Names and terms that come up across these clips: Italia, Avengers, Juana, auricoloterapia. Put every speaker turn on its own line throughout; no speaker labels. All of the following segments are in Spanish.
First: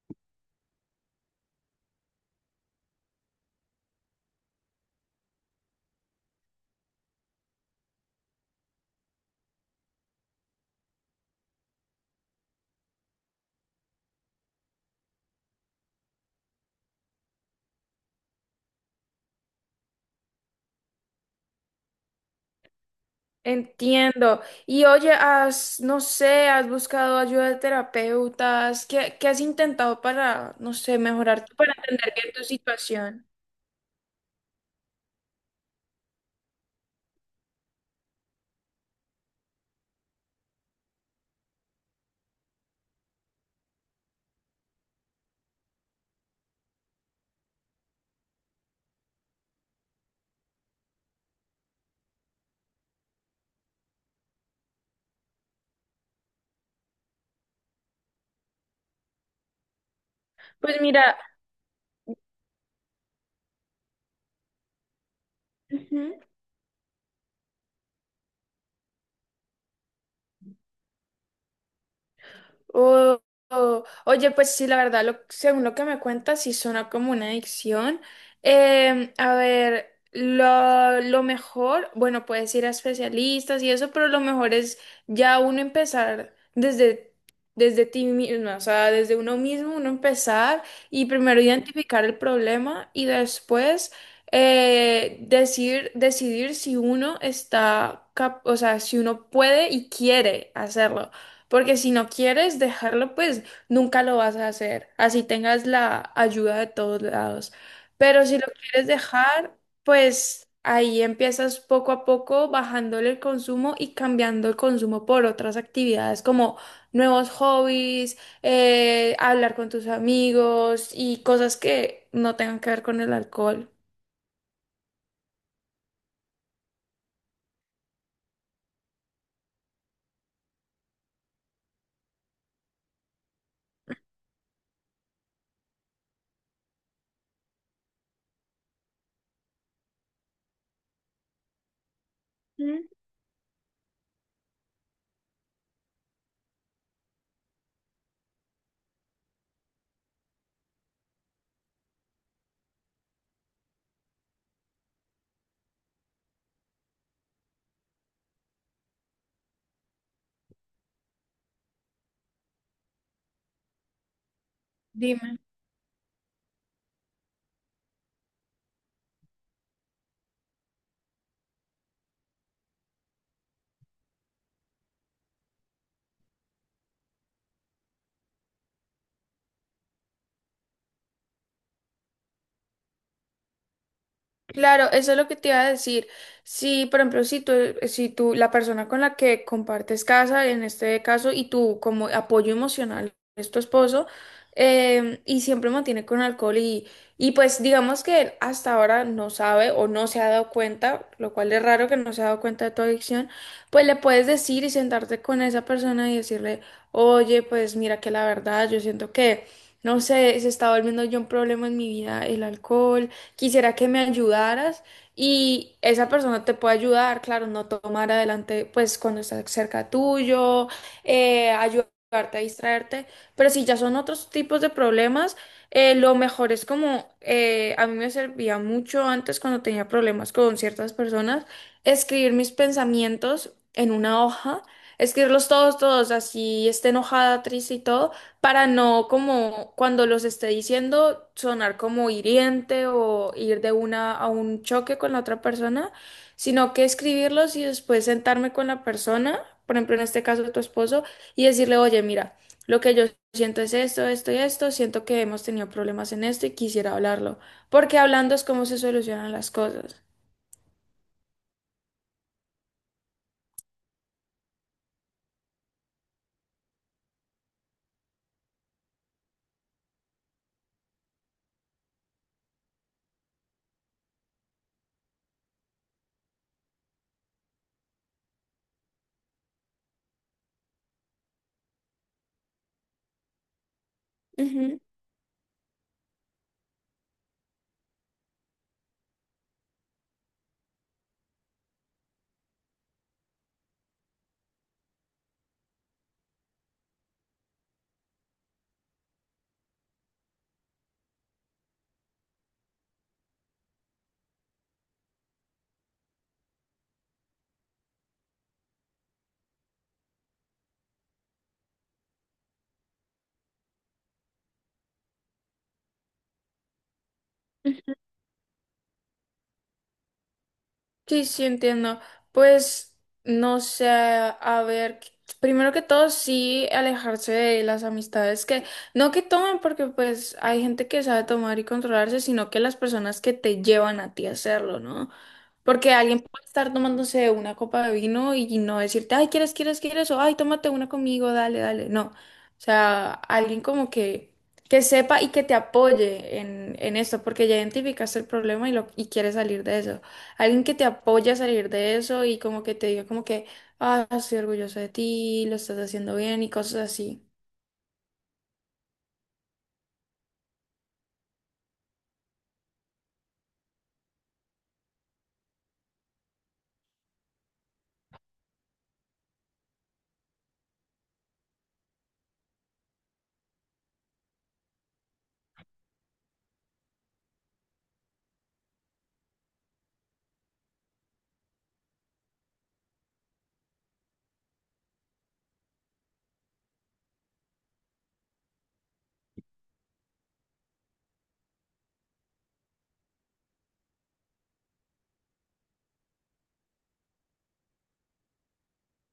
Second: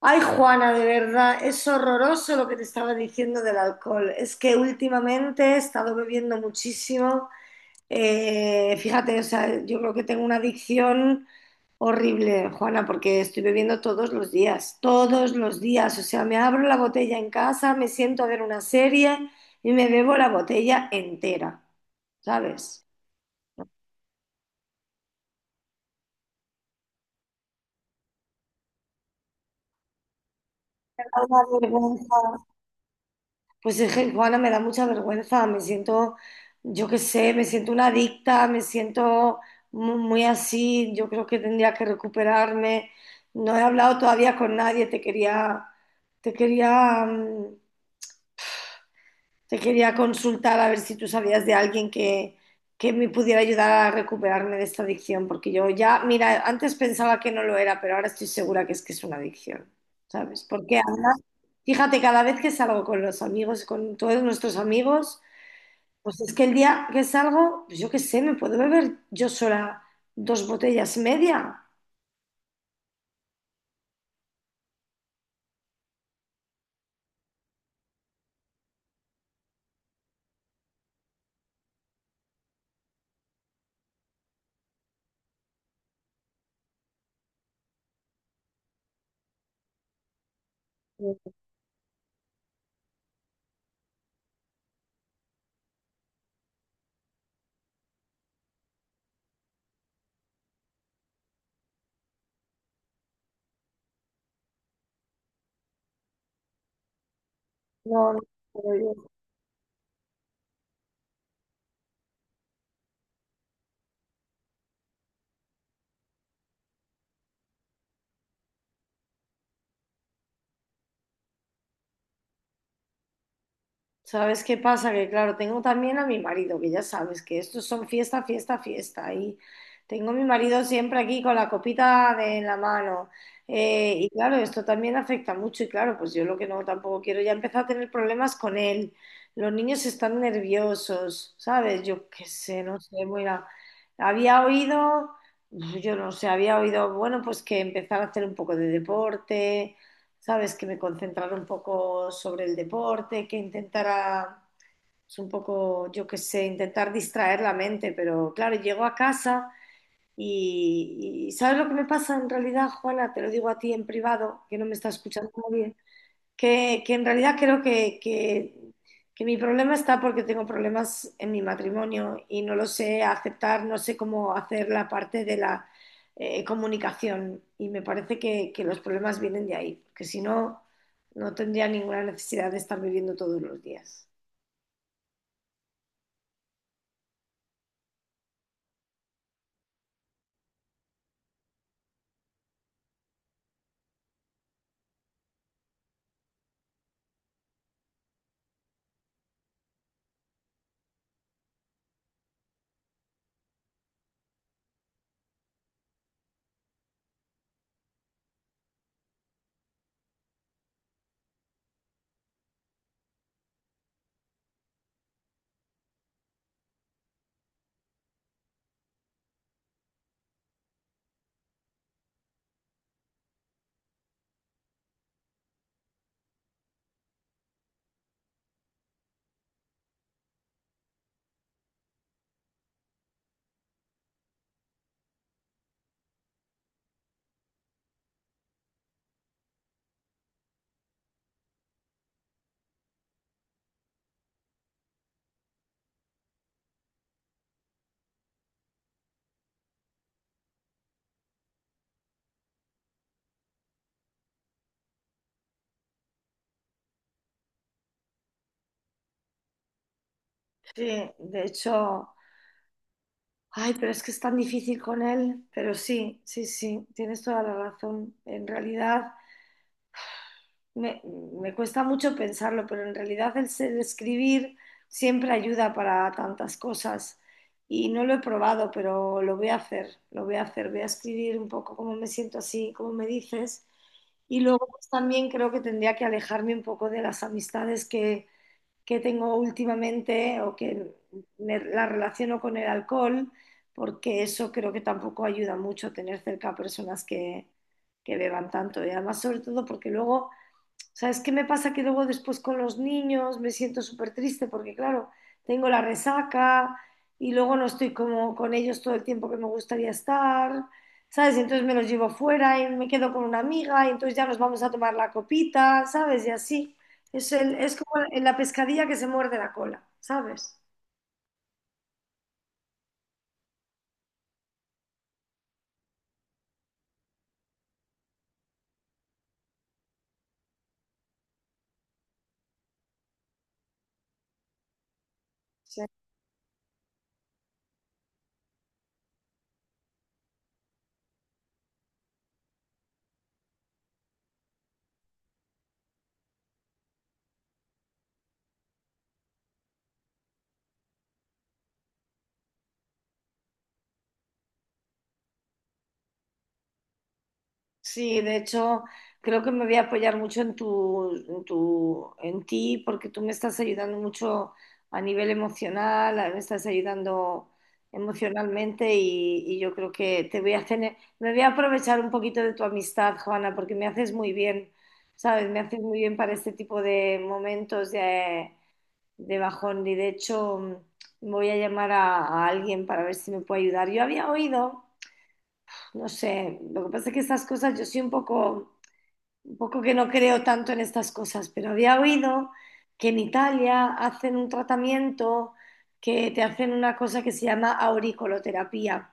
Ay, Juana, de verdad, es horroroso lo que te estaba diciendo del alcohol. Es que últimamente he estado bebiendo muchísimo. Fíjate, o sea, yo creo que tengo una adicción horrible, Juana, porque estoy bebiendo todos los días, todos los días. O sea, me abro la botella en casa, me siento a ver una serie y me bebo la botella entera, ¿sabes?
Entiendo. Y oye, has, no sé, has buscado ayuda de terapeutas. ¿Qué has intentado para, no sé,
Una
mejorar, para entender
vergüenza.
bien tu situación?
Pues es que, Juana, me da mucha vergüenza, me siento, yo qué sé, me siento una adicta, me siento muy, así, yo creo que tendría que recuperarme. No he hablado todavía con nadie, te quería, te quería consultar a ver si tú sabías de alguien que me pudiera ayudar a recuperarme de esta adicción, porque yo ya, mira, antes pensaba que no lo era, pero ahora estoy segura que es una adicción. ¿Sabes? Porque
Pues
ahora,
mira,
fíjate, cada vez que salgo con los amigos, con todos nuestros amigos, pues
ujú.
es que el día que salgo, pues yo qué sé, me puedo beber yo sola dos botellas media.
Oh, oh. Oye, pues sí, la verdad, lo, según lo que me cuentas, sí suena como una adicción. A ver, lo mejor, bueno, puedes ir a especialistas y eso, pero lo mejor es ya uno empezar desde ti misma, o sea, desde uno mismo, uno empezar y primero identificar el problema y después decir, decidir si uno está, cap- o sea, si uno puede y quiere hacerlo. Porque si no quieres dejarlo, pues nunca lo vas a hacer, así tengas la ayuda de todos lados.
No, no,
Pero si lo quieres
no.
dejar, pues ahí empiezas poco a poco bajándole el consumo y cambiando el consumo por otras actividades como nuevos hobbies, hablar con tus amigos y cosas que no tengan que ver con el alcohol.
¿Sabes qué pasa? Que claro, tengo también a mi marido, que ya sabes que estos son fiesta, fiesta, fiesta. Y tengo a mi marido siempre aquí con la copita de en la mano. Y claro, esto también afecta mucho. Y claro, pues yo lo que no tampoco quiero, ya empezar a tener problemas con él. Los niños están nerviosos, ¿sabes? Yo qué sé, no
Mm.
sé, mira, había oído, yo no sé, había oído, bueno, pues que empezar a hacer un poco de deporte, ¿sabes? Que me concentrara un poco sobre el deporte, que intentara, es un poco, yo qué sé, intentar distraer la mente, pero claro, llego a casa y ¿sabes lo que me pasa en realidad, Juana? Te lo digo a ti en privado, que no me está escuchando
Dime.
nadie. Que en realidad creo que mi problema está porque tengo problemas en mi matrimonio y no lo sé aceptar, no sé cómo hacer la parte de la comunicación, y me parece que los problemas vienen de ahí, porque si no, no tendría ninguna necesidad de estar viviendo todos los días.
Claro, eso es lo que te iba a decir. Si, por ejemplo, si tú, la persona con la que compartes casa, en este caso, y tú como apoyo emocional es tu esposo, y siempre mantiene con alcohol y pues digamos que él hasta ahora no sabe o no se ha dado cuenta, lo cual es raro que no se ha dado cuenta de tu adicción, pues le puedes decir y sentarte con esa persona y decirle, oye, pues mira que la verdad, yo siento que, no sé, se está volviendo yo un problema en mi vida el alcohol, quisiera que me ayudaras y esa persona te puede ayudar, claro, no tomar adelante, pues cuando está cerca tuyo, ayudarte a distraerte, pero si ya son otros tipos de problemas, lo mejor es como, a mí me servía mucho antes cuando tenía problemas con ciertas personas, escribir mis pensamientos en una hoja, escribirlos todos, todos, así esté enojada, triste y todo, para no como cuando los esté diciendo sonar como hiriente o ir de una a un choque con la otra persona, sino que escribirlos y después sentarme con la persona, por ejemplo en este caso tu esposo, y decirle, oye, mira, lo que yo siento es esto, esto y esto, siento que hemos tenido problemas en esto y quisiera hablarlo, porque hablando es como se solucionan las cosas.
Sí, de hecho, ay, pero es que es tan difícil con él, pero sí, sí, sí, tienes toda la razón. En realidad, me cuesta mucho pensarlo, pero en realidad escribir siempre ayuda para tantas cosas. Y no lo he probado, pero lo voy a hacer, lo voy a hacer. Voy a escribir un poco cómo me siento así, cómo me dices. Y luego
Ujú.
pues, también creo que tendría que alejarme un poco de las amistades que tengo últimamente, o que me, las relaciono con el alcohol, porque eso creo que tampoco ayuda mucho tener cerca a personas que beban tanto. Y además, sobre todo, porque luego... ¿Sabes qué me pasa? Que luego después con los niños me siento súper triste porque, claro, tengo la resaca y luego no estoy como con ellos todo el tiempo que me gustaría estar, ¿sabes? Y entonces me los llevo fuera y me quedo con una amiga y entonces ya nos vamos a tomar la copita, ¿sabes? Y así. Es como en la pescadilla que se muerde la cola, ¿sabes?
Sí, sí, entiendo. Pues no sé, a ver, primero que todo, sí alejarse de las amistades que, no que tomen, porque pues hay gente que sabe tomar y controlarse, sino que las personas que te llevan a ti a hacerlo, ¿no?
Sí,
Porque alguien puede estar tomándose una copa de vino y no decirte, ay, quieres, quieres, quieres, o ay, tómate una conmigo, dale, dale. No. O sea, alguien como que sepa y que te apoye en esto, porque ya identificaste el problema y, lo, y quieres salir de eso. Alguien que te apoye a salir de eso y como que te diga como que, ah, estoy orgulloso de ti, lo estás haciendo bien y cosas así.
sí, de hecho, creo que me voy a apoyar mucho en ti, porque tú me estás ayudando mucho a nivel emocional, me estás ayudando emocionalmente, y yo creo que te voy a tener, me voy a aprovechar un poquito de tu amistad, Juana, porque me haces muy bien, ¿sabes? Me haces muy bien para este tipo de momentos de bajón. Y de hecho, voy a llamar a alguien para ver si me puede ayudar. Yo había oído, no sé, lo que pasa es que estas cosas yo soy un poco que no creo tanto en estas cosas, pero había oído que en Italia hacen un tratamiento que te hacen una cosa que se llama auricoloterapia.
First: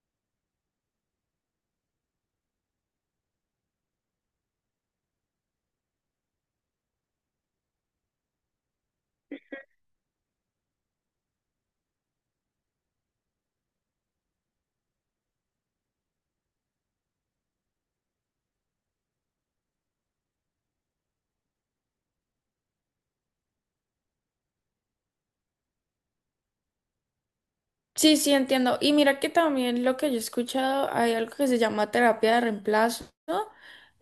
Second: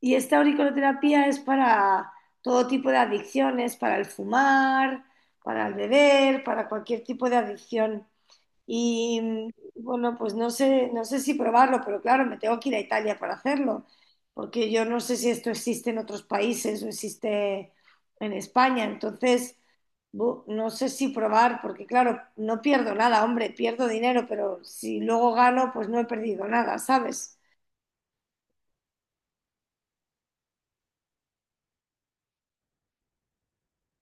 Y esta auricoloterapia es para todo tipo de adicciones, para el fumar, para el beber, para cualquier tipo de adicción. Y bueno, pues no sé, no sé si probarlo, pero claro, me tengo que ir a Italia para hacerlo, porque yo no sé si esto existe en otros países o existe en España. Entonces, no sé si probar, porque claro, no pierdo nada, hombre, pierdo dinero, pero si luego gano, pues no he perdido nada, ¿sabes?
Sí, sí, entiendo. Y mira que también lo que yo he escuchado, hay algo que se llama terapia de reemplazo.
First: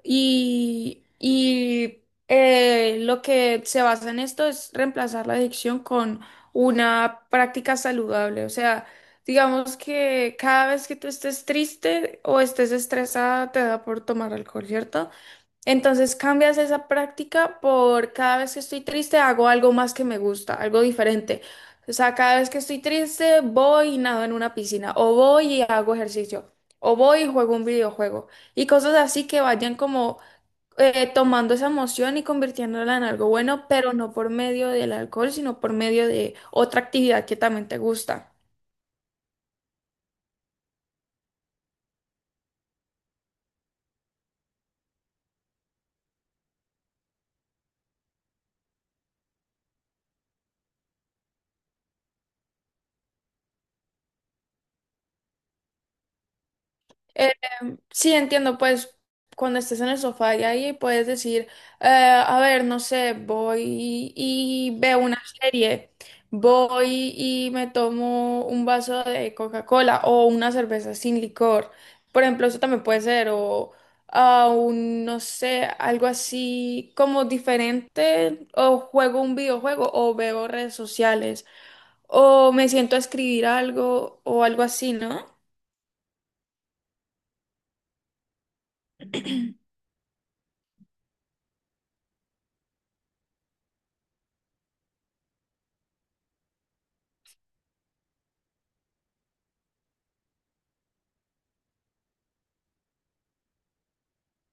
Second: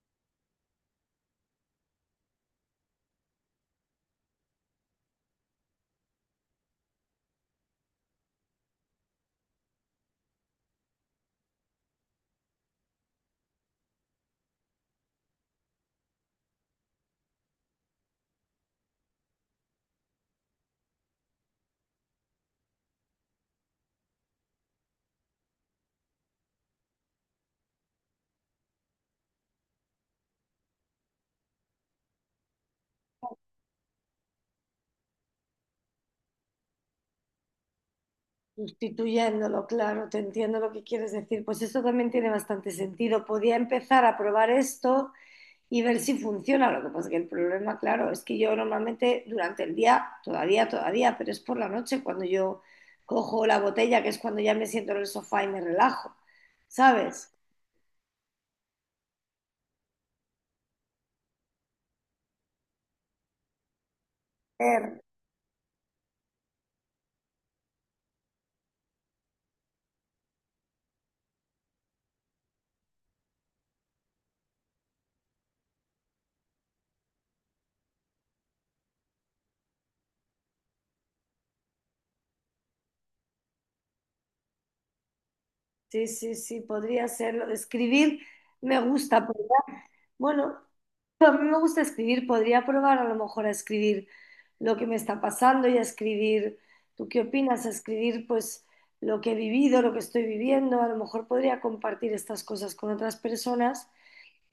Y lo que se basa en esto es reemplazar la adicción con una práctica saludable. O sea, digamos que cada vez que tú estés triste o estés estresada, te da por tomar alcohol, ¿cierto? Entonces cambias esa práctica por cada vez que estoy triste hago algo más que me gusta, algo diferente. O sea, cada vez que estoy triste voy y nado en una piscina, o voy y hago ejercicio, o voy y juego un videojuego, y cosas así que vayan como tomando esa emoción y convirtiéndola en algo bueno, pero no por medio del alcohol, sino por medio de otra actividad que también te gusta.
Sustituyéndolo, claro, te entiendo lo que quieres decir. Pues eso también tiene bastante sentido. Podía empezar a probar esto y ver si funciona. Lo que pasa es que el problema, claro, es que yo normalmente durante el día, todavía, todavía, pero es por la noche cuando yo cojo la botella, que es cuando ya me siento en el sofá y me relajo, ¿sabes?
Sí, entiendo, pues cuando estés en el sofá y ahí puedes decir, a ver, no sé, voy y veo una serie, voy y me tomo un vaso de Coca-Cola o una cerveza sin licor. Por ejemplo, eso también puede ser, o ah, un, no sé, algo así como diferente, o juego un videojuego o veo redes sociales, o me siento a escribir algo o algo así, ¿no?
Sí, sí, sí, podría serlo. Escribir me gusta. Bueno, a mí me gusta escribir. Podría probar a lo mejor a escribir lo que me está pasando y a escribir, ¿tú qué opinas? A escribir pues lo que he vivido, lo que estoy viviendo. A lo mejor podría compartir estas cosas con otras personas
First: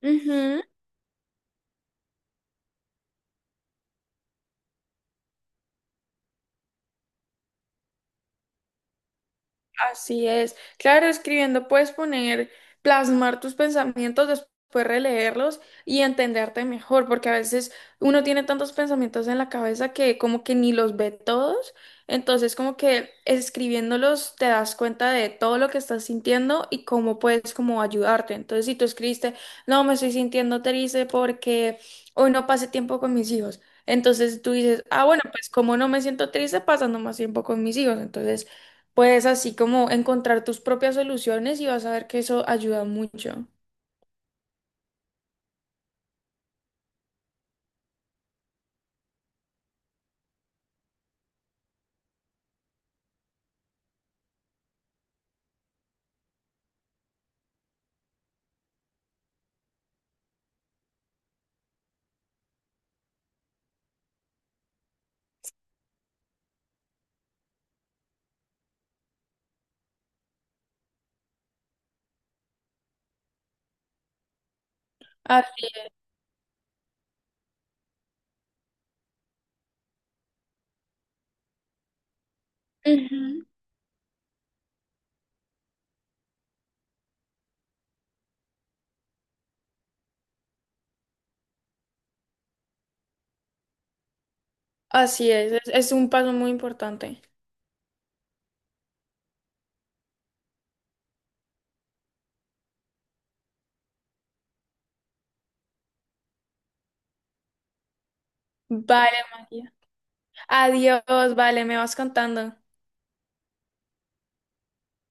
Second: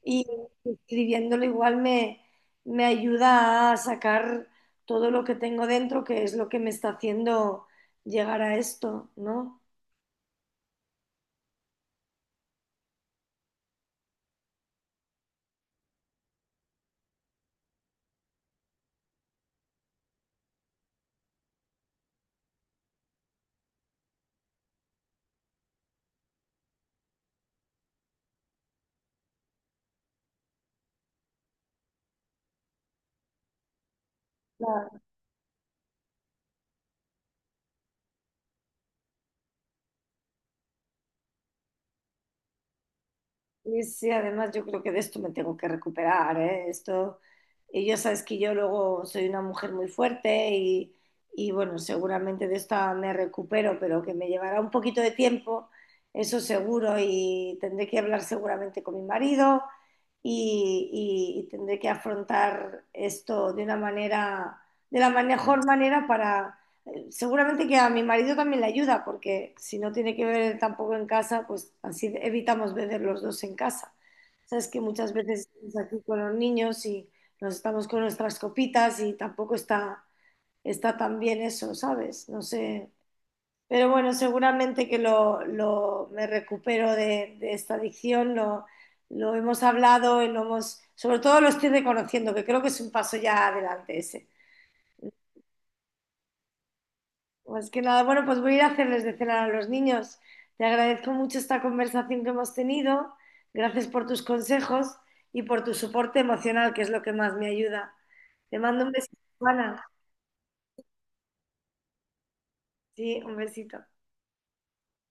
y
Ujú.
escribiéndolo igual me ayuda a sacar todo lo que tengo dentro, que es lo que me está haciendo llegar a esto, ¿no?
Así es. Claro, escribiendo puedes poner, plasmar tus pensamientos, después releerlos y entenderte mejor, porque a veces uno tiene tantos pensamientos en la cabeza que como que ni los ve todos. Entonces, como que escribiéndolos te das cuenta de todo lo que estás sintiendo y cómo puedes como ayudarte. Entonces, si tú escribiste, no, me estoy sintiendo triste porque hoy no pasé tiempo con mis hijos. Entonces tú dices, ah, bueno, pues como no me siento triste pasando más tiempo con mis hijos. Entonces puedes así como encontrar tus propias soluciones y vas a ver que eso ayuda mucho.
Y sí, además yo creo que de esto me tengo que recuperar, ¿eh? Esto, y ya sabes que yo luego soy una mujer muy fuerte y bueno, seguramente de esta me recupero, pero que me llevará un poquito de tiempo, eso seguro, y tendré que hablar seguramente con mi marido y, y tendré que afrontar esto de una manera, de la mejor manera. Para seguramente que a mi marido también le ayuda, porque si no tiene que beber tampoco en casa, pues así evitamos beber los dos en casa. Sabes que muchas veces
Así.
estamos aquí con los niños y nos estamos con nuestras copitas y tampoco está, está tan bien eso, ¿sabes? No sé.
Ujú.
Pero bueno, seguramente que me recupero de esta adicción, lo hemos hablado y lo hemos, sobre todo lo estoy reconociendo, que creo que es un paso ya adelante ese.
Así es, es un paso muy importante.
Más que nada, bueno, pues voy a ir a hacerles de cenar a los niños. Te agradezco mucho esta conversación que hemos tenido. Gracias por tus consejos y por tu soporte emocional, que es lo que más me ayuda. Te mando un
Vale,
besito,
María.
Juana.
Adiós, vale, me vas contando.
Sí, un besito.